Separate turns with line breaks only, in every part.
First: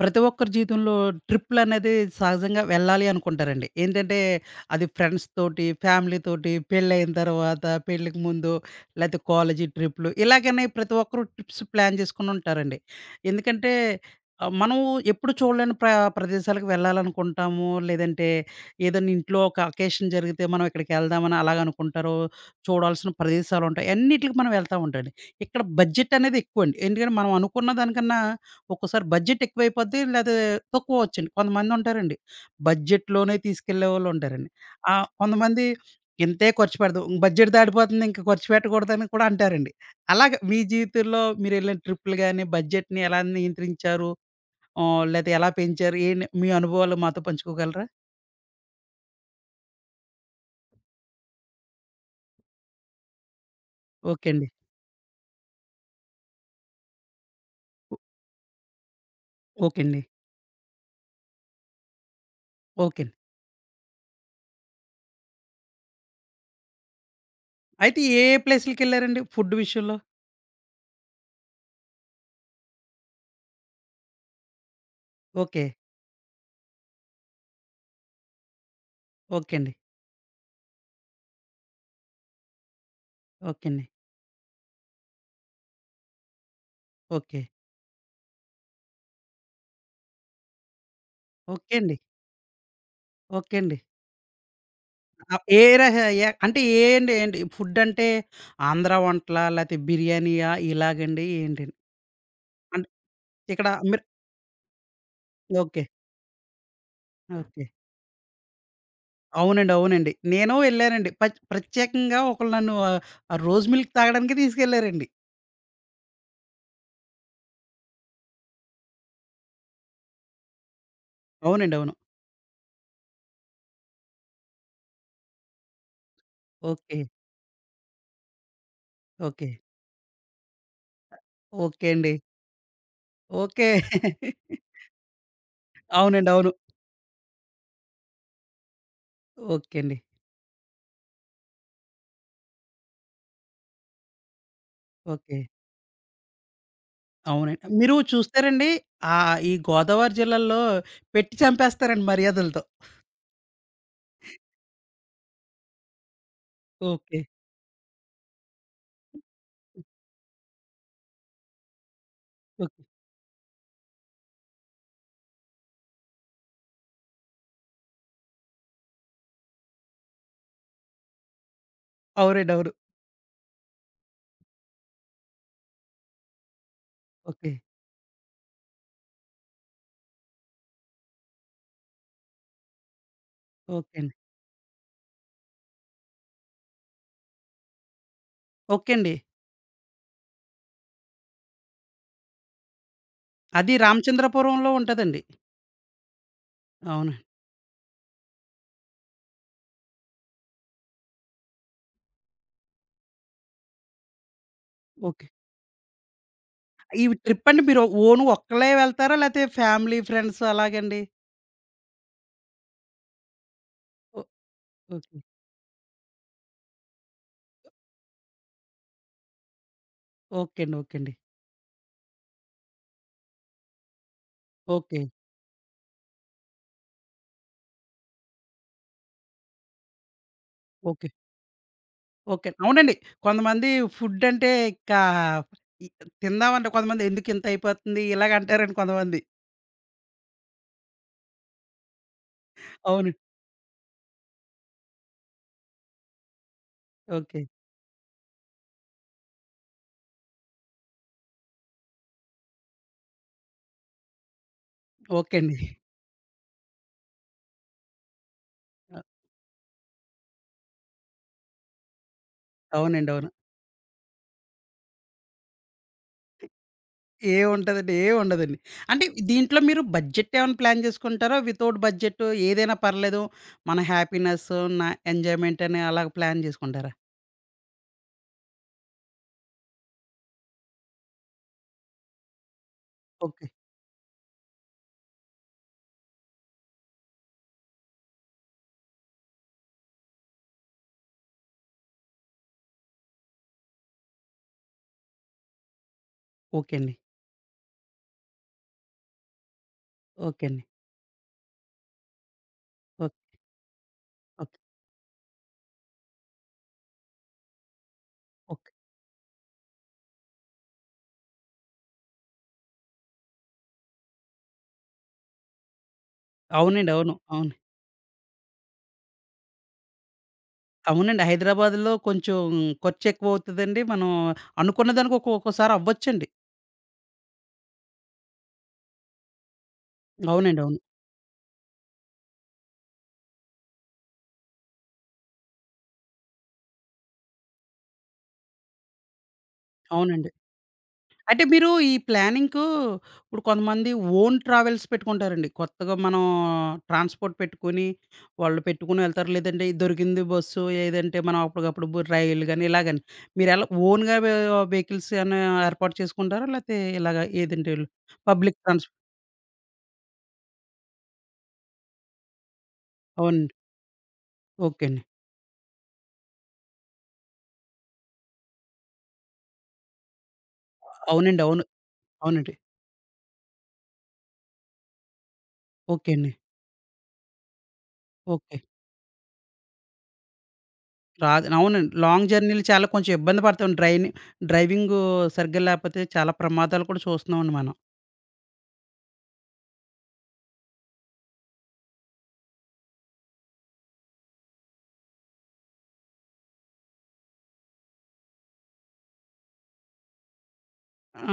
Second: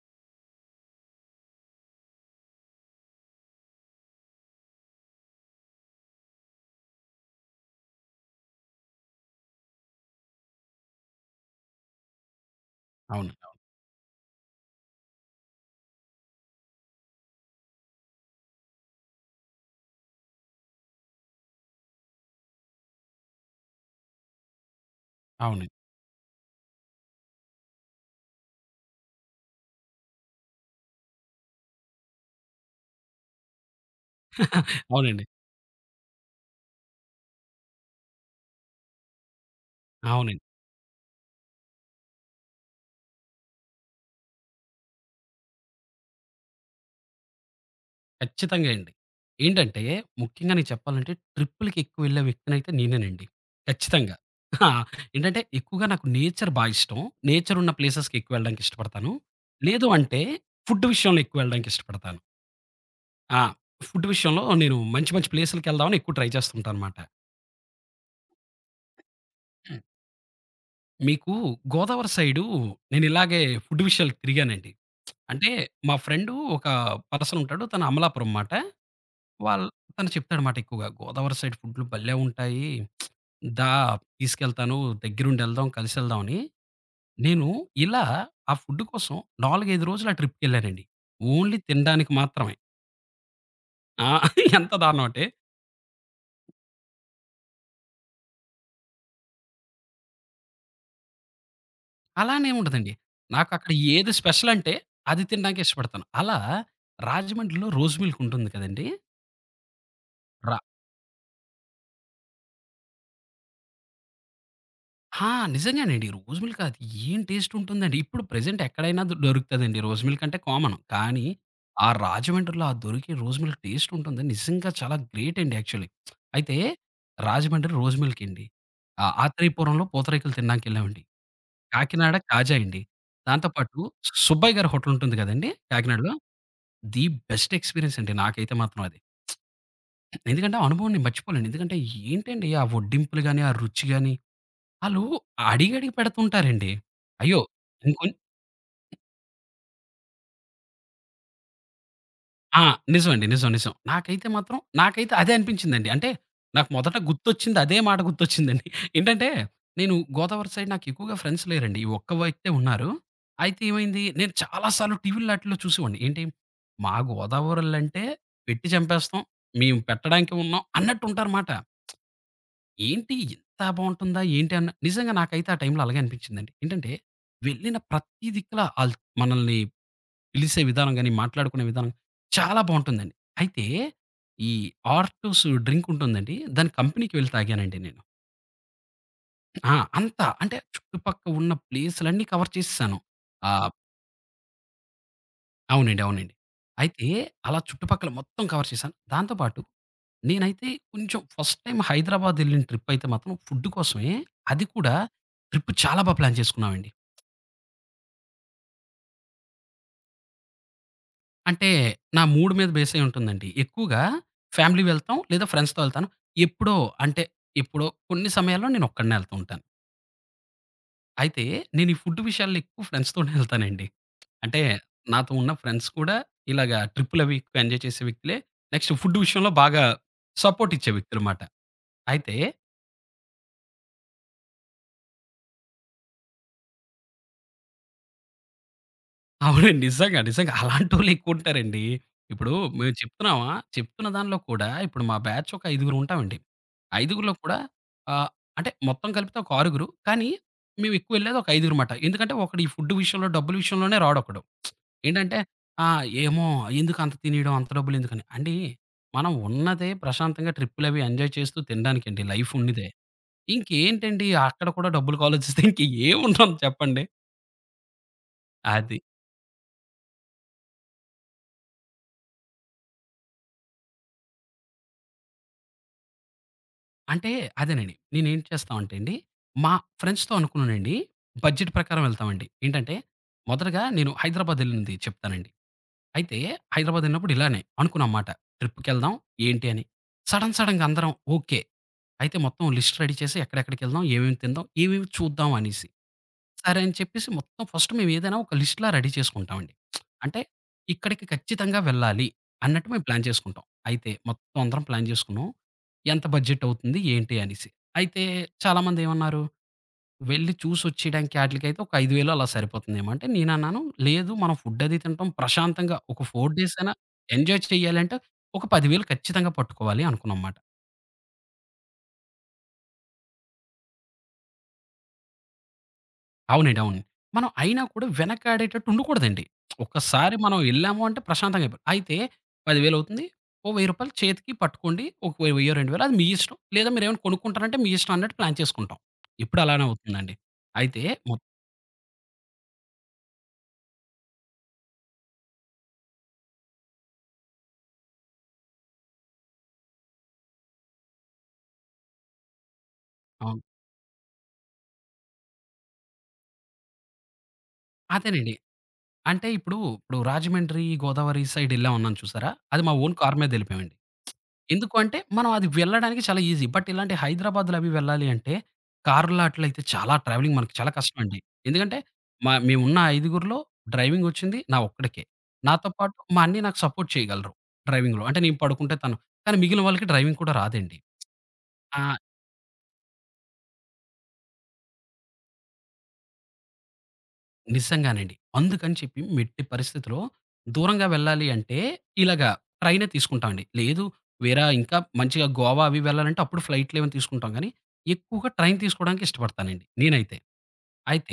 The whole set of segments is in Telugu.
ప్రతి ఒక్కరి జీవితంలో ట్రిప్‌లనేది సహజంగా వెళ్ళాలి అనుకుంటారండి. ఏంటంటే, అది ఫ్రెండ్స్ తోటి, ఫ్యామిలీ తోటి, పెళ్ళయిన తర్వాత, పెళ్ళికి ముందు, లేతే కాలేజీ ట్రిప్‌లు ఇలాగనే ప్రతి ఒక్కరు ట్రిప్స్ ప్లాన్ చేసుకొని ఉంటారండి.
అవును.
ఎందుకంటే, మనం ఎప్పుడు చూడలేని ప్రదేశాలకు వెళ్ళాలనుకుంటాము. లేదంటే, ఏదైనా ఇంట్లో ఒక అకేషన్ జరిగితే మనం ఇక్కడికెళ్దామని అలాగనుకుంటారు. చూడాల్సిన ప్రదేశాలుంటాయి. అన్నిట్లికి మనం వెళ్తా ఉంటామండి. ఇక్కడ
అవును.
బడ్జెట్ అనేది ఎక్కువండి. ఎందుకంటే, మనం అనుకున్న దానికన్నా ఒక్కోసారి బడ్జెట్ ఎక్కువైపోద్ది. లేతే తక్కువవ్వొచ్చండి. కొంతమందుంటారండి. బడ్జెట్‌లోనే తీసుకెళ్ళేవాళ్ళుంటారండి.
అవునండి.
కొంతమంది ఇంతే ఖర్చు పెడదాం. బడ్జెట్ దాటిపోతుంది ఇంక ఖర్చు పెట్టకూడదని కూడా అంటారండి. అలాగా
అవునండి.
మీ జీవితంలో మీరెళ్ళిన ట్రిప్పులు గాని, బడ్జెట్‌ని ఎలా నియంత్రించారు? లేతే ఎలా పెంచారు? ఏంటి మీ అనుభవాలు మాతో పంచుకోగలరా?
ఖచ్చితంగా అండి. ఏంటంటే, ముఖ్యంగా నేను చెప్పాలంటే ట్రిప్పులకి ఎక్కువెళ్ళే వ్యక్తినైతే నేనేనండి. ఖచ్చితంగా.
ఓకే అండి.
ఆ! ఏంటంటే ఎక్కువగా నాకు నేచర్ బా ఇష్టం. నేచర్ ఉన్న
ఓ
ప్లేసెస్‌కి ఎక్కువ వెళ్ళడానికి ఇష్టపడతాను.
ఓకే
లేదు
అండి.
అంటే ఫుడ్ విషయంలో ఎక్కువ వెళ్ళడానికి ఇష్టపడతాను.
ఓకే అండి.
ఆ! ఫుడ్ విషయంలో నేను మంచి మంచి ప్లేసులకెళ్దామని ఎక్కువ ట్రై చేస్తుంటానమాట.
అయితే ఏ ఏ ప్లేసులకెళ్లారండి ఫుడ్ విషయంలో?
మీకు గోదావరి సైడు నేను ఇలాగే ఫుడ్ విషయాలకి తిరిగానండి. అంటే
ఓకే.
మా ఫ్రెండు ఒక పర్సన్ ఉంటాడు. తను అమలాపురం మాట.
ఓకే
వాళ్
అండి.
తను చెప్తాడనమాట ఎక్కువగా. గోదావరి సైడ్ ఫుడ్‌లు భలే ఉంటాయి.
ఓకే
దా
అండి.
తీసుకెళ్తాను. దగ్గరుండి ఎళ్దాం, కలిసెళ్దాం అని.
ఓకే.
నేను ఇలా ఆ ఫుడ్ కోసం 4, 5 రోజులు ఆ ట్రిప్‌కెళ్ళానండి. ఓన్లీ
ఓకే అండి.
తినడానికి మాత్రమే.
ఓకే అండి.
ఆ! ఎంత దారుణం అంటే,
ఆ! ఏ అంటే ఏండి ఏంటి? ఫుడ్డంటే ఆంధ్ర వంటలా? లేతే బిర్యానీయా? ఇలాగండి ఏంటండి?
అలా అని
అంటే
ఏముండదండి.
ఇక్కడ
నాకక్కడ
మీరు
ఏది స్పెషల్ అంటే, అది తినడానికే
ఓకే.
ఇష్టపడతాను. అలా
ఓకే.
రాజమండ్రిలో రోజ్ మిల్క్ ఉంటుంది కదండీ!
అవునండి. అవునండి. నేను
రా
వెళ్ళానండి. ప్రత్యేకంగా ఒకళ్ళు నన్ను ఆ రోజ్ మిల్క్ తాగడానికే తీసుకెళ్లారండి.
ఆ! నిజంగానండి. రోస్ మిల్క్ అది ఏం టేస్ట్ ఉంటుందండి. ఇప్పుడు ప్రెజెంట్ ఎక్కడైనా దొరుకుతదండి. రోస్ మిల్క్ అంటే కామన్. కానీ,
అవునండి.
ఆ
అవును.
రాజమండ్రిలో ఆ దొరికే రోస్ మిల్క్ టేస్ట్ ఉంటుంది. నిజంగా చాలా గ్రేట్ అండి యాక్చువల్లీ. అయితే
ఓకే.
రాజమండ్రి రోస్ మిల్క్ అండి. ఆహ్,
ఓకే.
ఆత్రేయపురంలో పూతరేకులు తినడానికెళ్ళామండి.
ఓకే అండి.
కాకినాడ కాజా అండి. దాంతో
ఓకే.
పాటు సుబ్బయ్య గారి హోటల్ ఉంటుంది కదండీ కాకినాడలో.
అవునండి. అవును.
ది బెస్ట్ ఎక్స్‌పీరియన్స్ అండి నాకైతే మాత్రం అది.
ఓకే అండి.
ఎందుకంటే, ఆ అనుభవం నేను మర్చిపోలేను. ఎందుకంటే ఏంటండి ఆ వడ్డింపులు గాని, ఆ రుచి గాని ఆళ్ళు
ఓకే.
అడిగి అడిగి పెడుతుంటారండి. అయ్యో!
అవునండి. మీరు
ఇంకొం
చూస్తారండి ఈ గోదావరి జిల్లాల్లో పెట్టి చంపేస్తారండి
ఆ!
మర్యాదలతో.
నిజమండి. నిజం. నిజం. నాకైతే అదే అనిపించిందండి. అంటే నాకు మొదట
ఓకే.
గుర్తొచ్చింది అదే మాట గుర్తొచ్చిందండి. ఏంటంటే నేను గోదావరి సైడ్ నాకు ఎక్కువగా ఫ్రెండ్స్ లేరండి. ఈ ఒక్క వ్యక్తే
ఓకే.
ఉన్నారు. అయితే ఏమైంది నేను చాలా సార్లు టీవీలో ఆటిల్లో చూసేవాడిని. ఏంటి మా గోదావరోళ్ళంటే పెట్టి చంపేస్తాం. మేము పెట్టడానికి ఉన్నాం అన్నట్టు ఉంటారుమాట.
అవునండి. అవును.
ఏంటి ఇంత బావుంటుందా ఏంటి అన్న నిజంగా నాకైతే ఆ టైంలో అలాగే అనిపించిందండి. ఏంటంటే
ఓకే.
వెళ్ళిన ప్రతి దిక్కులా ఆళ్ళు మనల్ని పిలిసే విధానం గాని, మాట్లాడుకునే విధానం చాలా బావుంటుందండి. అయితే
ఓకే అండి.
ఈ ఆర్టూస్ డ్రింక్ ఉంటుందండి. దాని కంపెనీకి వెళ్లి తాగానండి నేను.
ఓకే అండి.
ఆ! అంతా అంటే చుట్టుపక్క ఉన్న ప్లేసులన్నీ కవర్ చేసేసాను. ఆహ్,
అది రామచంద్రపురంలో ఉంటదండి.
అవునండి. అవునండి. అయితే
అవును.
అలా చుట్టుపక్కల మొత్తం కవర్ చేశాను. దాంతో పాటు నేనైతే కొంచెం ఫస్ట్ టైమ్ హైదరాబాద్ ఎళ్ళిన ట్రిప్ అయితే మాత్రం ఫుడ్ కోసమే. అది కూడా
ఓకే.
ట్రిప్ చాలా బా ప్లాన్ చేసుకున్నామండి.
ఈ ట్రిప్ అంటే మీరు ఒక్కళ్ళే వెళ్తారా? లేతే ఫ్యామిలీ, ఫ్రెండ్స్ అలాగండి?
అంటే నా మూడ్ మీద బేస్ అయ్యి ఉంటుందండి. ఎక్కువగా
ఓ
ఫ్యామిలీ వెళ్తాం
ఓకే.
లేదా ఫ్రెండ్స్‌తో వెళ్తాను. ఎప్పుడో అంటే ఎప్పుడో కొన్ని సమయాల్లో నేనొక్కడినే ఎళ్తూ ఉంటాను.
ఓకే అండి. ఓకే అండి.
అయితే నేను ఈ ఫుడ్ విషయాల్లో ఎక్కువ ఫ్రెండ్స్‌తోనే ఎళ్తానండి. అంటే
ఓకే.
నాతో ఉన్న ఫ్రెండ్స్ కూడా ఇలాగా ట్రిప్పులవి ఎక్కువ ఎంజాయ్ చేసే వ్యక్తులే. నెక్స్ట్ ఫుడ్ విషయంలో బాగా సపోర్ట్ ఇచ్చే
ఓకే.
వ్యక్తులమాట. అయితే
ఓకే. అవునండి. కొంతమంది ఫుడ్ అంటే ఇంకా ఇ తిందామంటే కొంతమంది ఎందుకింత అయిపోతుంది ఇలాగ అంటారండి కొంతమంది.
అవునండి. నిజంగా. నిజంగా. అలాంటోళ్ళు ఎక్కువుంటారండి. ఇప్పుడు మేము
అవును.
చెప్తున్నామా, చెప్తున్న దానిలో కూడా ఇప్పుడు మా బ్యాచ్ ఒక ఐదుగురుంటామండి. ఐదుగురిలో
ఓకే.
కూడా ఆహ్, అంటే మొత్తం కలిపితే ఒక ఆరుగురు. కానీ మేము ఎక్కువెళ్ళేది ఒక ఐదుగురు మాట. ఎందుకంటే ఒకడు ఈ ఫుడ్ విషయంలో, డబ్బుల విషయంలోనే రాడొకడు. ఏంటంటే
ఓకే అండి.
ఆ! ఏమో ఎందుకు అంత తినేయడం, అంత డబ్బులెందుకని. అండి
అ
మనం ఉన్నదే ప్రశాంతంగా ట్రిప్పులవి ఎంజాయ్ చేస్తూ తినడానికండి లైఫ్ ఉన్నదే.
అవునండి. అవును.
ఇంకేంటండి అక్కడ కూడా డబ్బులకి ఆలోచిస్తే ఇంకేముంటాం చెప్పండి.
ఏముంటదండి. ఏముండదండి.
అది.
అంటే దీంట్లో మీరు బడ్జెట్ ఏమైనా ప్లాన్ చేసుకుంటారా? వితౌట్ బడ్జెట్ ఏదైనా పర్లేదు. మన హ్యాపీనెస్, నా ఎంజాయ్‌మెంట్ అని అలాగ ప్లాన్ చేసుకుంటారా?
అంటే అదేనండి. నేనేం చేస్తామంటే అండి, మా ఫ్రెండ్స్‌తో అనుకున్నానండి. బడ్జెట్ ప్రకారం వెళ్తామండి. ఏంటంటే,
ఓకే.
మొదటగా నేను హైదరాబాద్ ఎళ్ళింది చెప్తానండి. అయితే హైదరాబాద్ ఎళ్ళినప్పుడు ఇలానే అనుకున్నాం మాట. ట్రిప్‌కెళ్దాం ఏంటి అని. సడెన్ సడెన్‌గా అందరం ఓకే. అయితే మొత్తం లిస్ట్ రెడీ చేసి ఎక్కడెక్కడికెళ్దాం, ఏమేమి తిందాం, ఏమేమి చూద్దాం అనేసి.
ఓకే
సరే అని
అండి.
చెప్పేసి మొత్తం ఫస్ట్ మేమేదైనా ఒక లిస్ట్‌లా రెడీ చేసుకుంటామండి. అంటే
ఓకే అండి.
ఇక్కడికి ఖచ్చితంగా వెళ్ళాలి అన్నట్టు మేము
ఓకే.
ప్లాన్ చేసుకుంటాం. అయితే మొత్తం
ఓకే.
అందరం ప్లాన్ చేసుకున్నాం. ఎంత బడ్జెట్ అవుతుంది ఏంటి అనేసి. అయితే
ఓకే.
చాలామందేమన్నారు, "వెళ్లి చూసొచ్చేయడానికి ఆటిలకైతే ఒక 5,000 అలా సరిపోతుందేమో" అంటే నేనన్నాను, "లేదు మనం ఫుడ్ అది తింటాం ప్రశాంతంగా ఒక 4 డేస్
అవునండి.
అయినా
అవును. అవును.
ఎంజాయ్ చేయాలి అంటే ఒక 10,000 ఖచ్చితంగా పట్టుకోవాలి" అనుకున్నాం మాట.
అవునండి. హైదరాబాద్‌లో కొంచెం ఖర్చు ఎక్కువ అవుతదండి. మనం అనుకున్న దానికి ఒక్కొక్కసారి అవ్వచ్చండి.
అవునండి. అవును. మనం అయినా కూడా వెనకాడేటట్టు ఉండకూడదండి. ఒక్కసారి మనం
అవునండి. అవును.
ఎళ్ళాము అంటే ప్రశాంతంగా అయిపోవాలి. అయితే 10,000 అవుతుంది. ఓ రూ. 1,000 చేతికి పట్టుకోండి. ఒక వెయ్యో, 2,000 అది మీ ఇష్టం. లేదా మీరేమైనా కొనుక్కుంటానంటే మీ ఇష్టం అన్నట్టు ప్లాన్ చేసుకుంటాం. ఇప్పుడు అలానే
అవునండి.
అవుతుందండి. అయితే మొత్
అంటే మీరు ఈ ప్లానింగ్‌కు ఇప్పుడు కొంతమంది ఓన్ ట్రావెల్స్ పెట్టుకుంటారండి. కొత్తగా మనం ట్రాన్స్‌పోర్ట్ పెట్టుకొని, వాళ్ళు పెట్టుకొని వెళ్తారు. లేదంటే ఈ దొరికింది బస్సు ఏదంటే మనం అప్పటికప్పుడు రైలు గాని ఇలాగని.
అవును.
మీరెలా ఓన్‌గా వెహికల్స్ ఏమన్నా ఏర్పాటు చేసుకుంటారా? లేతే ఇలాగ ఏదంటే ఈళ్ళు
అదేనండి.
పబ్లిక్ ట్రాన్స్
అంటే ఇప్పుడు రాజమండ్రి, గోదావరి సైడ్ ఎళ్ళామన్నాను చూసారా? అది మా ఓన్ కార్
అవునండి.
మీదెళ్ళిపోయామండి.
ఓకే
ఎందుకు
అండి.
అంటే, మనం అది వెళ్ళడానికి చాలా ఈజీ. బట్ ఇలాంటి హైదరాబాద్‌లో అవి వెళ్ళాలి అంటే, కార్‌లో అట్లయితే చాలా ట్రావెలింగ్ మనకి చాలా కష్టమండి.
అవునండి. అవును.
ఎందుకంటే,
అవునండి.
మేమున్న ఐదుగురిలో డ్రైవింగ్ ఒచ్చింది నా ఒక్కడికే. నాతో
ఓకే
పాటు
అండి.
మా అన్నయ్య నాకు సపోర్ట్ చేయగలరు డ్రైవింగ్‌లో. అంటే నేను
ఓకే.
పడుకుంటే తను. కానీ మిగిలిన వాళ్ళకి డ్రైవింగ్ కూడా రాదండి.
రాదు. అవునండి.
ఆ!
లాంగ్ జర్నీలు చాలా కొంచెం ఇబ్బంది పడతాం. డ్రైవింగు సరిగ్గా లేకపోతే చాలా ప్రమాదాలు కూడా చూస్తున్నామండి మనం.
నిజంగానండి. అందుకని చెప్పి మెట్టి పరిస్థితిలో దూరంగా వెళ్ళాలి అంటే, ఇలాగా ట్రైనే తీసుకుంటామండి. లేదు వేరా ఇంకా మంచిగా గోవా అవి వెళ్ళాలంటే అప్పుడు ఫ్లైట్‌లేవైనా తీసుకుంటాం గానీ, ఎక్కువగా ట్రైన్ తీసుకోవడానికి ఇష్టపడతానండి నేనైతే.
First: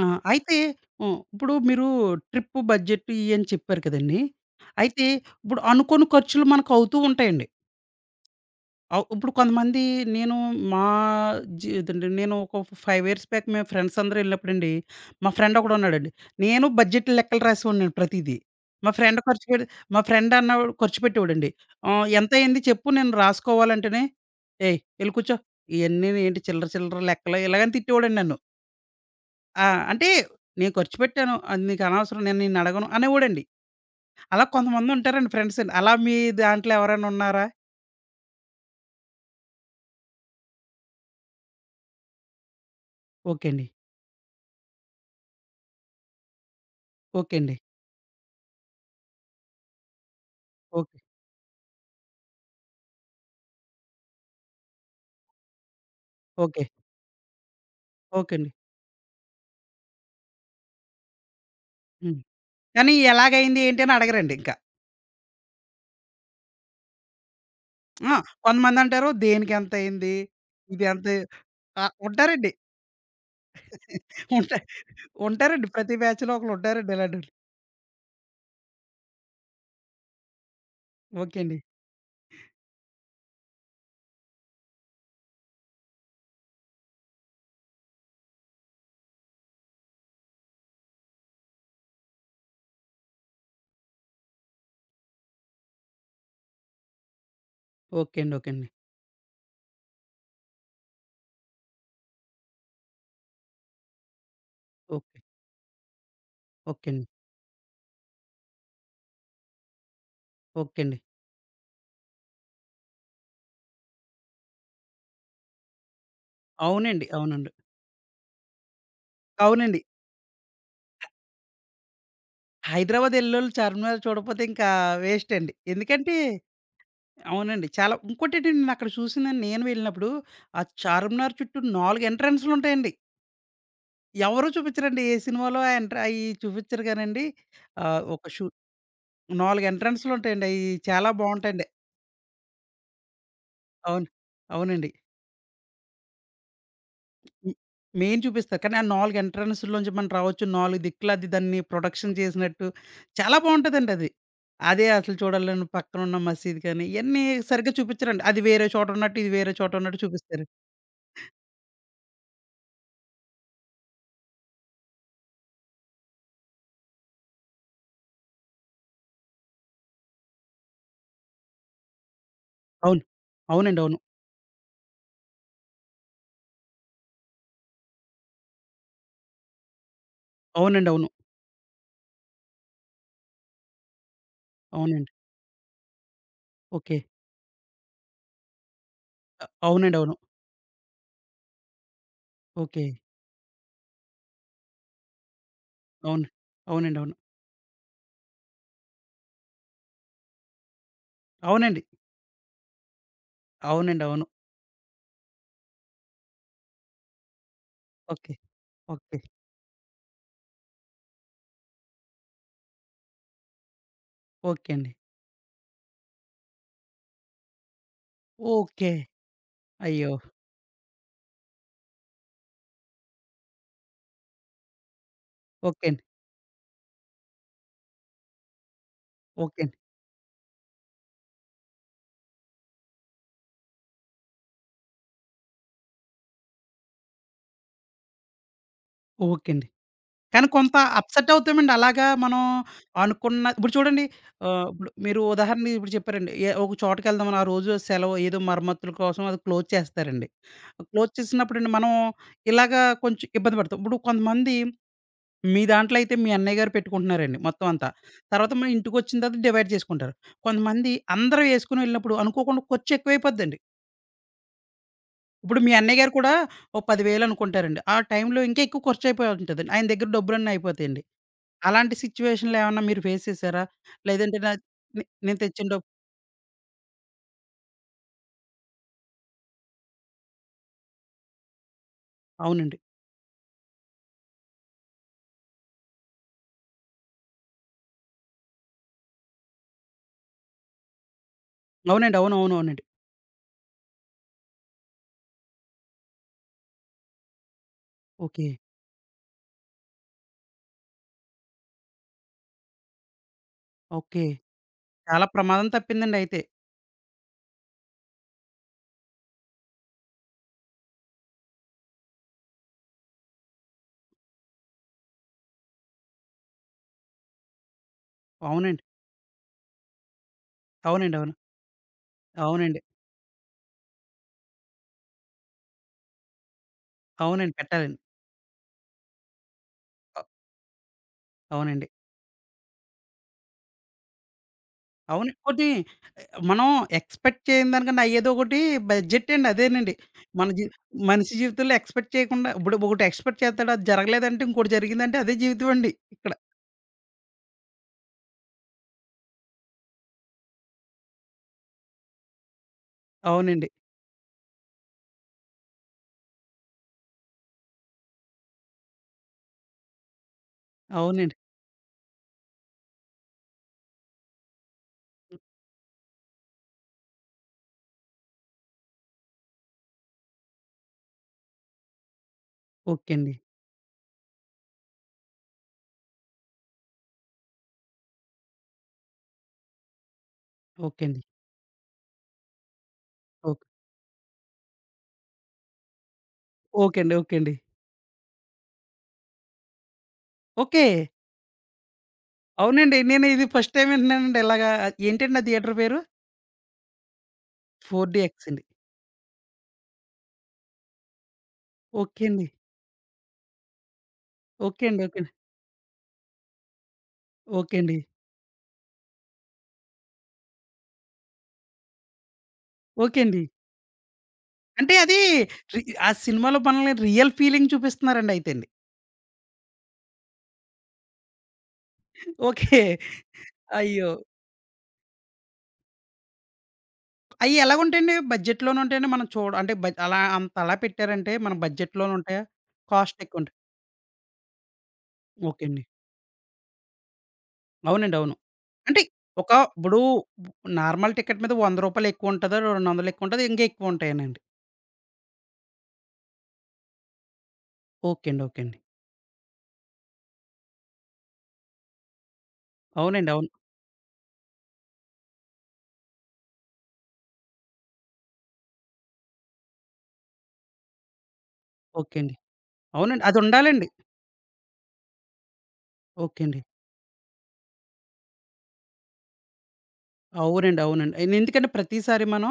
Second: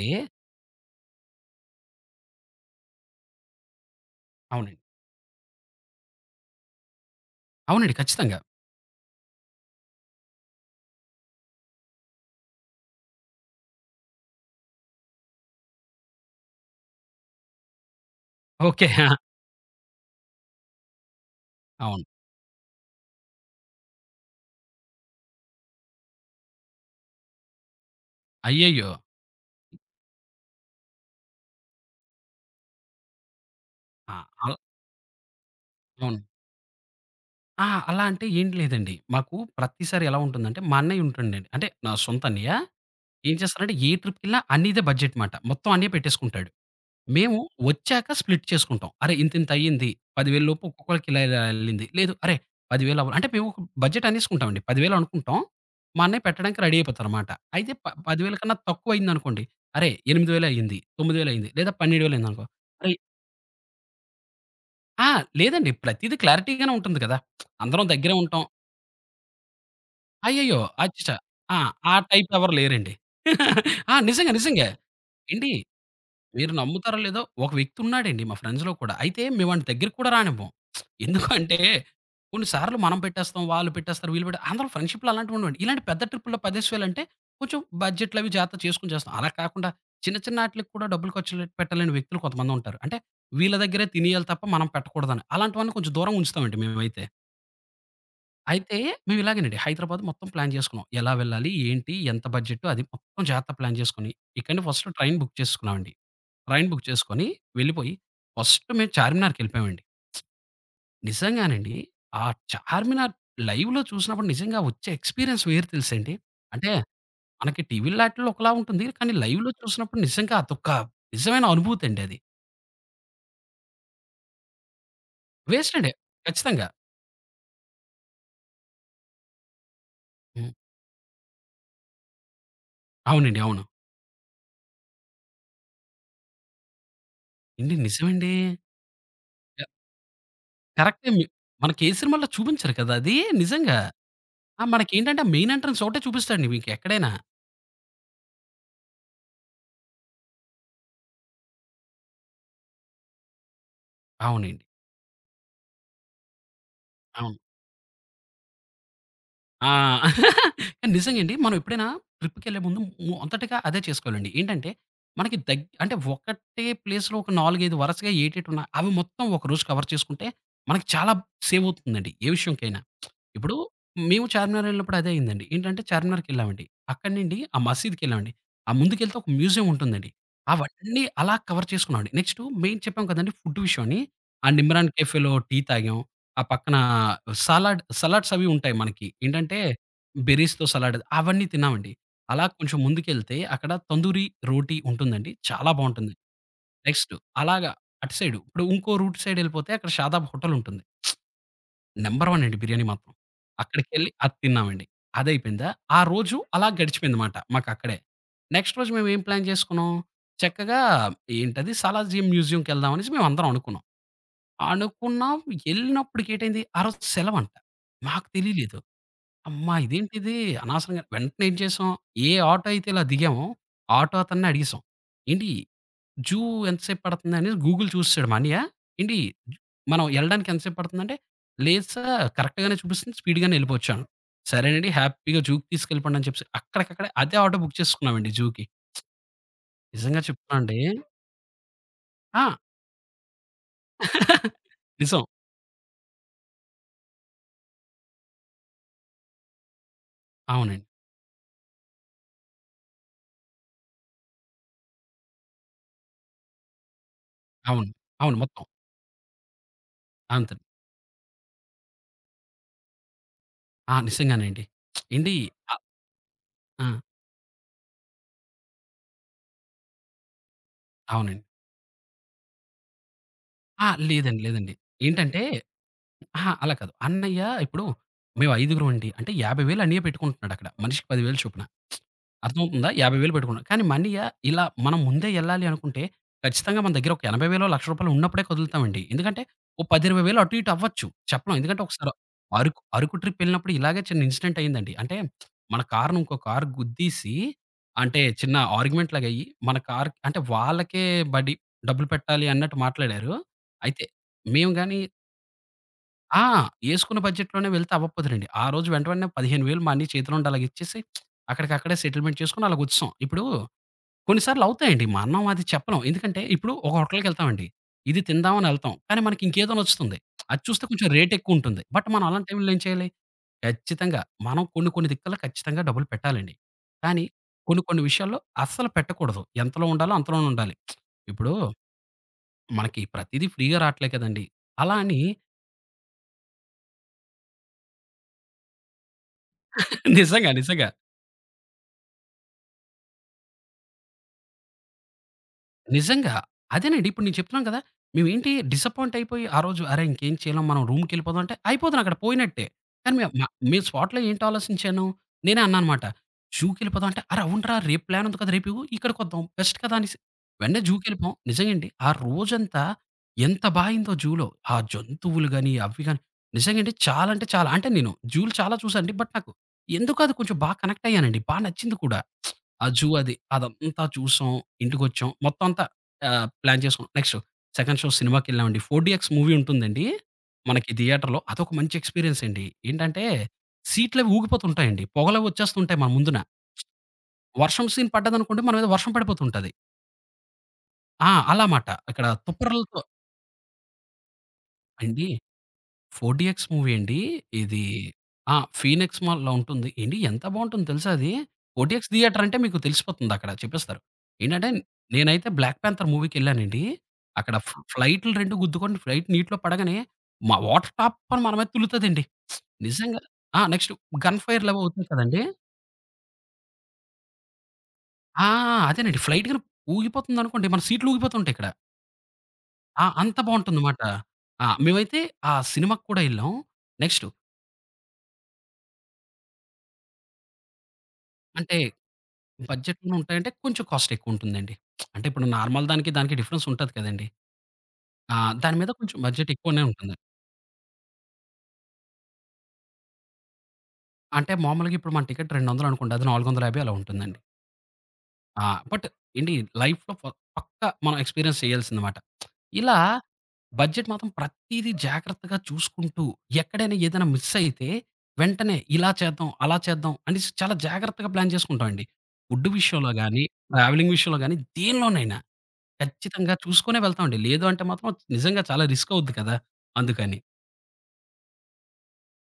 ఆ! అయితే ఇప్పుడు మీరు ట్రిప్ బడ్జెట్ ఇయి అని చెప్పారు కదండీ!
అవునండి.
అయితే ఇప్పుడు అనుకోని ఖర్చులు మనకు అవుతూ ఉంటాయండి.
అవునండి. ఖచ్చితంగా.
ఇప్పుడు కొంతమంది నేను మా జీ ఇదండి నేను ఒక 5 ఇయర్స్ బ్యాక్ మేము ఫ్రెండ్స్ అందరూ ఎళ్ళినప్పుడండి, మా ఫ్రెండ్ ఒకడున్నాడండి. నేను బడ్జెట్ లెక్కలు రాసేవాడినండి ప్రతీదీ.
ఓకే.
మా
ఆ!
ఫ్రెండ్ ఖర్చు పె మా ఫ్రెండ్ అన్నవాడు ఖర్చు పెట్టేవాడండి.
అవును.
"ఎంతయింది చెప్పు నేను రాసుకోవాలంటేనే" "ఏయ్! ఎళ్లి కూర్చో. ఇయన్నీ ఏంటి చిల్లర చిల్లర లెక్కలు" ఇలాగని తిట్టేవాడండి నన్ను.
అయ్యయ్యో!
ఆ! అంటే నేను ఖర్చు పెట్టాను. అది నీకనవసరం నేను నిన్నడగను అనేవోడండి.
ఆ!
అలా
అల్
కొంతమందుంటారండి ఫ్రెండ్సండి. అలా మీ
అవును.
దాంట్లో ఎవరైనా ఉన్నారా?
ఆ! అలా అంటే ఏం లేదండి. మాకు ప్రతిసారి ఎలా ఉంటుందంటే, మా అన్నయ్య ఉంటాడండి. అంటే నా సొంత అన్నయ్య. ఏం
ఓకే అండి.
చేస్తారంటే, ఏ ట్రిప్‌కెళ్ళినా అన్నయ్యదే బడ్జెట్ మాట. మొత్తం అన్నయ్య పెట్టేసుకుంటాడు. మేము
ఓకే అండి.
వచ్చాక స్ప్లిట్ చేసుకుంటాం. అరే! ఇంతింత అయ్యింది. 10,000 లోపు
ఓకే.
ఒక్కొక్కళ్ళకి ఇలా ఇలా యెళ్ళింది. లేదు అరే! 10,000 అవ్వాలి. అంటే మేము ఒక బడ్జెట్ అనేసుకుంటామండి. 10,000 అనుకుంటాం. మా అన్నయ్య పెట్టడానికి
ఓకే.
రెడీ అయిపోతారనమాట. అయితే
ఓకే
10,000
అండి.
కన్నా తక్కువ అయిందనుకోండి. అరే! 8,000 అయింది. 9,000 అయింది. లేదా 12,000
హ్మ్.
అయిందనుకో. అరే!
కానీ ఎలాగయింది ఏంటి అని అడగరండింక.
ఆ! లేదండి. ప్రతీదీ క్లారిటీగానే ఉంటుంది కదా! అందరం
ఆ!
దగ్గరే ఉంటాం.
కొంతమందంటారు దేనికెంతయింది?
అయ్యయ్యో!
ఇదెంత
అచ్చచ్చ! ఆ!
ఆ!
ఆ టైప్
ఉంటారండి.
ఎవరు లేరండి. ఆ! నిజంగా.
ఉంటా
నిజంగా. ఏండి
ఉంటారండి. ప్రతి బ్యాచ్‌లో
మీరు
ఒకళ్ళుంటారండి
నమ్ముతారో లేదో
ఇలాంటోళ్ళు.
ఒక వ్యక్తి ఉన్నాడండి మా ఫ్రెండ్స్‌లో కూడా. అయితే మేము వాని దగ్గరికి కూడా రానివ్వం.
ఓకే
ఎందుకంటే
అండి.
కొన్ని సార్లు మనం పెట్టేస్తాం, వాళ్ళు పెట్టేస్తారు, వీళ్ళు పెట్టే అందరూ ఫ్రెండ్‌షిప్‌లో అలాంటివి ఉండవండి. ఇలాంటి పెద్ద ట్రిప్పుల్లో 10,000 అంటే కొంచెం బడ్జెట్‌లు అవి జాగ్రత్త చేసుకొని చేస్తాం. అలా కాకుండా చిన్న చిన్న ఆటిలకి కూడా డబ్బులు ఖర్చులు పెట్టలేని వ్యక్తులు కొంతమందుంటారు. అంటే వీళ్ళ దగ్గరే తినేయాలి తప్ప మనం పెట్టకూడదని. అలాంటివన్నీ కొంచెం దూరంగా ఉంచుతామండి మేమైతే.
ఓకే అండి. ఓకే అండి.
అయితే మేము ఇలాగేనండి హైదరాబాద్ మొత్తం ప్లాన్ చేసుకున్నాం. ఎలా వెళ్ళాలి? ఏంటి? ఎంత బడ్జెట్? అది మొత్తం జాగ్రత్తగా ప్లాన్ చేసుకొని, ఇక్కడి నుండి ఫస్ట్ ట్రైన్
ఓకే.
బుక్ చేసుకున్నామండి. ట్రైన్ బుక్
ఓకే అండి.
చేసుకొని వెళ్ళిపోయి ఫస్ట్ మేము చార్మినార్‌కెళ్ళిపోయామండి.
ఓకే అండి.
నిజంగానండి ఆ చార్మినార్ లైవ్‌లో చూసినప్పుడు నిజంగా వచ్చే ఎక్స్‌పీరియన్స్ వేరు తెలుసండి. అంటే
అవునండి. అవునండి.
మనకి టీవీ‌ల్లో ఆటిల్లో ఒకలా ఉంటుంది. కానీ లైవ్‌లో
అవునండి.
చూసినప్పుడు నిజంగా అదొక నిజమైన అనుభూతి అండి అది.
హైదరాబాద్ ఎల్లోళ్ళు చార్మినార్ చూడకపోతే ఇంకా వేస్ట్ అండి.
వేస్ట్ అండి.
ఎందుకంటే
ఖచ్చితంగా.
అవునండి. చాలా ఇంకోటేంటంటే నేనక్కడ చూసిందండి నేను వెళ్ళినప్పుడు,
హ్మ్.
ఆ చార్మినార్ చుట్టూ 4 ఎంట్రన్స్‌లుంటాయండి.
అవునండి. అవును.
ఎవరు చూపిచ్చరండి. ఏ సినిమాలో ఆ ఎంట్ర అయి చూపిచ్చరు గానండి.
ఏండి
ఆహ్, ఒక
నిజమండి.
షూ 4 ఎంట్రన్స్‌లుంటాయండి. అయి
కరెక్టే.
చాలా బావుంటాయండి.
మనకి ఏ సినిమాల్లో చూపించరు కదా! అది నిజంగా.
అవును.
ఆ!
అవునండి.
మనకేంటంటే మెయిన్ ఎంట్రన్స్ ఒకటే చూపిస్తాడండి మీకెక్కడైనా.
హ్మ్. మెయిన్ చూపిస్తారు. కానీ ఆ 4 ఎంట్రన్స్‌లోంచి మనం రావచ్చు. 4 దిక్కుల అది దాన్ని ప్రొడక్షన్ చేసినట్టు చాలా బావుంటదండి అది.
అవునండి.
అదే అసలు చూడాలని పక్కనున్న మసీదు కానీ, ఇయన్నీ
అవును.
సరిగ్గా చూపిచ్చరండి. అది వేరే చోట ఉన్నట్టు, ఇది వేరే
ఆ!
చోట ఉన్నట్టు చూపిస్తారు.
కానీ నిజంగండి. మనం ఎప్పుడైనా ట్రిప్‌కెళ్ళే ముందు మొదటగా అదే చేసుకోవాలండి. ఏంటంటే, మనకి అంటే ఒకటే ప్లేస్‌లో ఒక 4, 5 వరసగా ఏటేటున్నాయి అవి మొత్తం ఒకరోజు కవర్ చేసుకుంటే, మనకి చాలా సేవవుతుందండి. ఏ విషయంకైనా.
అవును.
ఇప్పుడు
అవునండి. అవును.
మేము చార్మినార్ ఎళ్ళినప్పుడు అదే అయిందండి. ఏంటంటే చార్మినార్‌కెళ్ళామండి. అక్కడి నుండి ఆ మసీద్‌కెళ్ళామండి. ఆ ముందుకెళ్తే ఒక మ్యూజియం ఉంటుందండి.
అవునండి.
అవన్నీ
అవును.
అలా కవర్ చేసుకున్నామండి. నెక్స్టు మెయిన్ చెప్పాం కదండీ ఫుడ్ విషయం అని. ఆ నిమ్రాన్
అవునండి.
కేఫేలో టీ తాగాం. ఆ పక్కన
ఓకే.
సలాడ్స్ అవి ఉంటాయి మనకి. ఏంటంటే
అవునండి. అవును.
బెర్రీస్‌తో సలాడ్ అవన్నీ తిన్నామండి. అలా కొంచెం
ఓకే.
ముందుకెళ్తే అక్కడ తందూరి రోటీ ఉంటుందండి. చాలా బావుంటుంది.
అవును. అవునండి.
నెక్స్ట్
అవును.
అలాగా అటు సైడు ఇప్పుడు ఇంకో రూట్ సైడ్ ఎళ్ళిపోతే అక్కడ షాదాబ్ హోటల్ ఉంటుంది.
అవునండి.
నంబర్ 1 అండి బిర్యానీ మాత్రం.
అవునండి.
అక్కడికెళ్ళి
అవును.
అది తిన్నామండి. అదయిపోయిందా, ఆ రోజు అలా గడిచిపోయిందమాట మాకక్కడే.
ఓకే.
నెక్స్ట్ రోజు
ఓకే.
మేమేం ప్లాన్ చేసుకున్నాం, చక్కగా ఏంటది సాలార్జంగ్ మ్యూజియంకెళ్దాం అనేసి మేమందరం అనుకున్నాం.
ఓకే అండి.
అనుకున్నాం. ఎళ్ళినప్పటికి ఏటైంది, ఆ రోజు సెలవంట. మాకు తెలీలేదు.
ఓకే.
అమ్మా!
అయ్యో!
ఇదేంటిది అనవసరంగా వెంటనే ఏం చేసాం, ఏ ఆటో అయితే ఇలా దిగామో, ఆ ఆటో అతన్ని అడిగేసాం. ఏంటి
ఓకే అండి.
జూ ఎంతసేపు పడుతుందని గూగుల్ చూసేసాడు మా అన్నయ్య. ఏంటి
ఓకే అండి.
మనం ఎళ్ళడానికి ఎంతసేపు పడుతుందంటే, లేదు సార్ కరెక్ట్‌గానే చూపిస్తుంది స్పీడ్‌గానే వెళ్ళిపోవచ్చు అన్నాం. సరేనండి హ్యాపీగా జూకి తీసుకెళ్ళిపోండి అని చెప్పేసి అక్కడికక్కడే అదే ఆటో బుక్ చేసుకున్నామండి జూకి.
ఓకే అండి.
నిజంగా
కానీ
చెప్తున్నానండి
కొంత అప్సెట్ అవుతామండి. అలాగా మనం
ఆ!
అనుకున్న ఇప్పుడు చూడండి ఇప్పుడు మీరు
నిజం.
ఉదాహరణకి ఇప్పుడు చెప్పారండి. ఏ ఒక చోటకెళ్దామని ఆ రోజు సెలవు ఏదో మరమ్మతుల కోసం అది క్లోజ్ చేస్తారండి.
అవునండి.
క్లోజ్ చేసినప్పుడండి మనం ఇలాగా కొంచెం ఇబ్బంది పడతాం. ఇప్పుడు కొంతమంది మీ దాంట్లో అయితే మీ అన్నయ్య గారు పెట్టుకుంటున్నారండి మొత్తం అంతా.
అవును. అవును.
తర్వాత
మొత్తం.
మన ఇంటికొచ్చిన తర్వాత డివైడ్ చేసుకుంటారు.
అంతే.
కొంతమంది అందరూ ఏసుకొని వెళ్ళినప్పుడు అనుకోకుండా ఖర్చు ఎక్కువైపోద్దండి.
ఆ! నిజంగానండి. ఏండి
ఇప్పుడు మీ
ఆహ్,
అన్నయ్య గారు కూడా ఓ
ఆ!
10,000 అనుకుంటారండి. ఆ టైంలో ఇంకా ఎక్కువ ఖర్చు అయిపోయి ఉంటదండి. ఆయన దగ్గర డబ్బులన్నీ అయిపోతాయండి.
అవునండి.
అలాంటి సిట్యుయేషన్‌లో ఏమన్నా మీరు ఫేస్ చేసారా?
ఆ!
లేదంటే
లేదండి.
నా
లేదండి.
నే నేను
ఏంటంటే
తెచ్చిన డబ్
అహా! అలా కాదు. అన్నయ్య ఇప్పుడు మేము ఐదుగురమండి. అంటే 50,000 అన్నయ్య పెట్టుకుంటున్నాడక్కడ. మనిషికి 10,000 చొప్పున.
అవునండి.
అర్థమవుతుందా? 50,000 పెట్టుకున్నాడు. కానీ మా అన్నయ్య ఇలా మనం ముందే ఎళ్ళాలి అనుకుంటే ఖచ్చితంగా మన దగ్గర ఒక 80,000 రూ. 1,00,000 ఉన్నప్పుడే కదులుతామండి. ఎందుకంటే ఓ 10, 20,000 అటు ఇటు అవ్వచ్చు. చెప్పలేం. ఎందుకంటే ఒకసారి
అవునండి. అవును. అవును.
అరకు
అవునండి.
అరకు ట్రిప్ ఎళ్ళినప్పుడు ఇలాగే చిన్న ఇన్సిడెంట్ అయిందండి. అంటే మన కార్‌ని ఇంకో కారు గుద్దీసి అంటే
ఓకే.
చిన్న ఆర్గ్యుమెంట్ లాగా అయ్యి మన కార్ అంటే వాళ్ళకే బడి డబ్బులు పెట్టాలి అన్నట్టు మాట్లాడారు. అయితే
ఓకే.
మేము గాని
చాలా ప్రమాదం తప్పిందండి అయితే.
ఆ! యేసుకున్న బడ్జెట్‌లోనే వెళ్తే అవ్వపోదులెండి. ఆ రోజు వెంటనే 15,000 మా అన్నయ్య చేతిలో నుండి అలాగిచ్చేసి, అక్కడికక్కడే సెటిల్‌మెంట్ చేసుకొని అలాగొచ్చేసాం. ఇప్పుడు కొన్ని సార్లు అవుతాయండి. మా అన్నం అది చెప్పలేం. ఎందుకంటే ఇప్పుడు ఒక హోటల్‌కెళ్తామండి. ఇది తిందామని
అవునండి.
ఎళ్తాం. కానీ మనకి ఇంకేదో నచ్చుతుంది. అది చూస్తే కొంచెం
అవునండి.
రేట్
అవును.
ఎక్కువుంటుంది. బట్ మనం అలాంటి టైంలో ఏం
అవునండి.
చేయాలి? ఖచ్చితంగా మనం కొన్ని కొన్ని దిక్కుల్లో ఖచ్చితంగా డబ్బులు పెట్టాలండి. కానీ
అవునండి.
కొన్ని
పెట్టాలండి.
కొన్ని విషయాల్లో అస్సలు పెట్టకూడదు. ఎంతలో ఉండాలో
అ
అంతలోనే ఉండాలి. ఇప్పుడు
అవునండి.
మనకి ప్రతీదీ ఫ్రీ‌గా రాట్లే కదండీ! అలా అని
అవును. ఇంకోటి మనం ఎక్స్‌పెక్ట్ చేయని దానికన్నా అయ్యేదొకటి బడ్జెట్ అండి అదేనండి. మన
నిజంగా.
జీ
నిజంగా.
మనిషి జీవితంలో ఎక్స్‌పెక్ట్ చేయకుండా ఇప్పుడు ఒకటి ఎక్స్‌పెక్ట్ చేస్తాడు. అది జరగలేదంటే ఇంకోటి జరిగిందంటే అదే జీవితం అండి ఇక్కడ.
నిజంగా. అదేనండి. ఇప్పుడు నేను చెప్తున్నాను కదా! మేమేంటి డిసప్పాయింట్ అయిపోయి ఆ రోజు అరె! ఇంకేం చేయలేం మనం రూమ్‌కెళ్ళిపోదాం అంటే అయిపోతాను అక్కడ పోయినట్టే. కానీ మే మ
అవునండి.
మేము స్పాట్‌లో ఏంటి ఆలోచించాను? నేనే అన్నాననమాట. జూకెళ్ళిపోదాం అంటే అరె! అవునురా! రేపు ప్లాన్ ఉంది కదా! రేపు ఇక్కడికొద్దాం బెస్ట్ కదా! అనేసి వెంటనే జూకెళ్ళిపోయాం.
అవునండి.
నిజంగండి. ఆ రోజంతా ఎంత బా అయిందో జూలో. ఆ జంతువులు గాని, అవి గాని నిజంగండి చాలా అంటే చాలా. అంటే నేను జూలు చాలా చూసానండి. బట్ నాకు ఎందుకో అది కొంచెం బా కనెక్ట్ అయ్యానండి. బా నచ్చింది కూడా. ఆ జూ
ఓకే
అది.
అండి.
అదంతా చూసాం. ఇంటికొచ్చాం. మొత్తం అంతా ఆహ్, ప్లాన్ చేసుకున్నాం. నెక్స్ట్ సెకండ్ షో సినిమాకెళ్ళామండి. 4డీఎక్స్ మూవీ ఉంటుందండి. మనకి
ఓకే అండి.
థియేటర్‌లో. అదొక మంచి ఎక్స్‌పీరియన్స్ అండి. ఏంటంటే
ఓకే.
సీట్లవి ఊగిపోతుంటాయండి. పొగలవి వచ్చేస్తుంటాయి మన ముందున.
ఓకే అండి. ఓకే అండి.
వర్షం సీన్ పడ్డదనుకోండి మన మీద వర్షం పడిపోతుంటది.
ఓకే.
ఆ! అలా మాట. ఇక్కడ
అవునండి.
తుప్పర్లతో
నేను ఇది ఫస్ట్ టైమ్ వింటున్నానండి ఇలాగా.
అండి
ఏంటండి ఆ థియేటర్ పేరు?
'4డీఎక్స్' మూవీ అండి. ఇది
4డీఎక్స్
ఆ!
అండి.
'ఫీనిక్స్ మాల్‌లో' ఉంటుంది. ఏండి ఎంత బావుంటుందో తెలుసా అది? 4డీఎక్స్
ఓకే
థియేటర్
అండి.
అంటే మీకు తెలిసిపోతుందక్కడ చెప్పేస్తారు. ఏంటంటే
ఓకే అండి. ఓకే. అండి.
నేనైతే 'బ్లాక్ పాంథర్' మూవీకెళ్ళానండి. అక్కడ
ఓకే అండి.
ఫ్లైట్లు 2 గుద్దుకొని ఫ్లైట్ నీటిలో పడగానే మా వాటర్ టాప్ అని మన మీద తుల్లుతదండి.
ఓకే
నిజంగా
అండి.
ఆ! నెక్స్ట్ గన్ ఫైర్‌లవి
అంటే
అవుతాయి
అది
కదండీ!
రి ఆ సినిమాలో మనల్ని రియల్ ఫీలింగ్ చూపిస్తున్నారండి
ఆ!
అయితే అండి.
అదేనండి. ఫ్లైట్ గనుక ఊగిపోతుందనుకోండి మన సీట్లు ఊగిపోతుంటాయి ఇక్కడ.
ఓకే.
ఆ! అంత బావుంటుందన్నమాట.
అయ్యో!
ఆ! మేమైతే ఆ సినిమాకి కూడా ఎళ్ళాం. నెక్స్ట్
అయి ఎలాగుంటాయండి? బడ్జెట్‌లోనే ఉంటాయండి? మనం చూడ అంటే బ అలా అంత అలా పెట్టారంటే మన
అంటే
బడ్జెట్‌లోనే ఉంటాయా?
బడ్జెట్‌లోనే
కాస్ట్
ఉంటాయంటే
ఎక్కువుంటాయి.
కొంచెం కాస్ట్ ఎక్కువుంటుందండి. అంటే ఇప్పుడు
ఓకే అండి.
నార్మల్ దానికి, దానికి డిఫరెన్స్ ఉంటది కదండీ!
అవునండి. అవును.
ఆ! దాని మీద
అంటే
కొంచెం
ఒక
బడ్జెట్ ఎక్కువనే
ఇప్పుడు
ఉంటుంది.
నార్మల్ టికెట్ మీద రూ. 100 ఎక్కువ ఉంటదా? రూ. 200 ఎక్కువ ఉంటదా? ఇంకా ఎక్కువ ఉంటాయనండి.
అంటే మామూలుగా ఇప్పుడు మన టికెట్ 200 అనుకోండి. అది 450 అలా ఉంటుందండి.
ఓకే అండి. ఓకే
ఆ!
అండి.
బట్ ఏంటి లైఫ్‌లో పక్కా మనం ఎక్స్‌పీరియన్స్ చేయాల్సిందమాట. ఇలా
అవునండి. అవును.
బడ్జెట్ మాత్రం ప్రతీదీ జాగ్రత్తగా చూసుకుంటూ, ఎక్కడైనా ఏదైనా మిస్ అయితే వెంటనే ఇలా చేద్దాం, అలా చేద్దాం అనేసి చాలా జాగ్రత్తగా ప్లాన్ చేసుకుంటామండి.
ఓకే అండి.
ఫుడ్ విషయంలో
అవునండి.
గాని,
అదుండాలండి.
ట్రావెలింగ్ విషయంలో గాని, దేనిలోనైనా.
ఓకే
ఖచ్చితంగా
అండి.
చూసుకునే వెళ్తామండి. లేదు అంటే మాత్రం నిజంగా చాలా రిస్క్ అవుద్ది కదా! అందుకని.
అవునండి. అవునండి. ఎందుకంటే ప్రతిసారి మనం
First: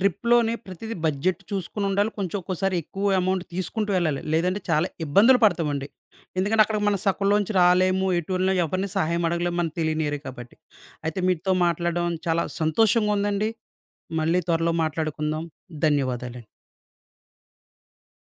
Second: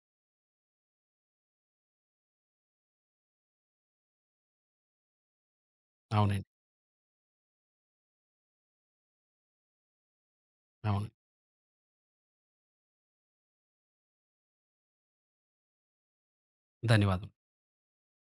ట్రిప్‌లోనే ప్రతీదీ బడ్జెట్ చూసుకొనుండాలి. కొంచెం ఒక్కోసారి ఎక్కువ అమౌంట్ తీసుకుంటూ వెళ్ళాలి. లేదంటే చాలా ఇబ్బందులు పడతామండి.
అవునండి.
ఎందుకంటే అక్కడికి మన సకుల్లోంచి రాలేము. ఎటు వెళ్ళినా ఎవరిని సహాయం అడగలేము. మనకు తెలియని ఏరియా కాబట్టి.
అవును.
అయితే మీతో మాట్లాడడం చాలా సంతోషంగా ఉందండి. మళ్ళీ త్వరలో మాట్లాడుకుందాం. ధన్యవాదాలండి.
ధన్యవాదం.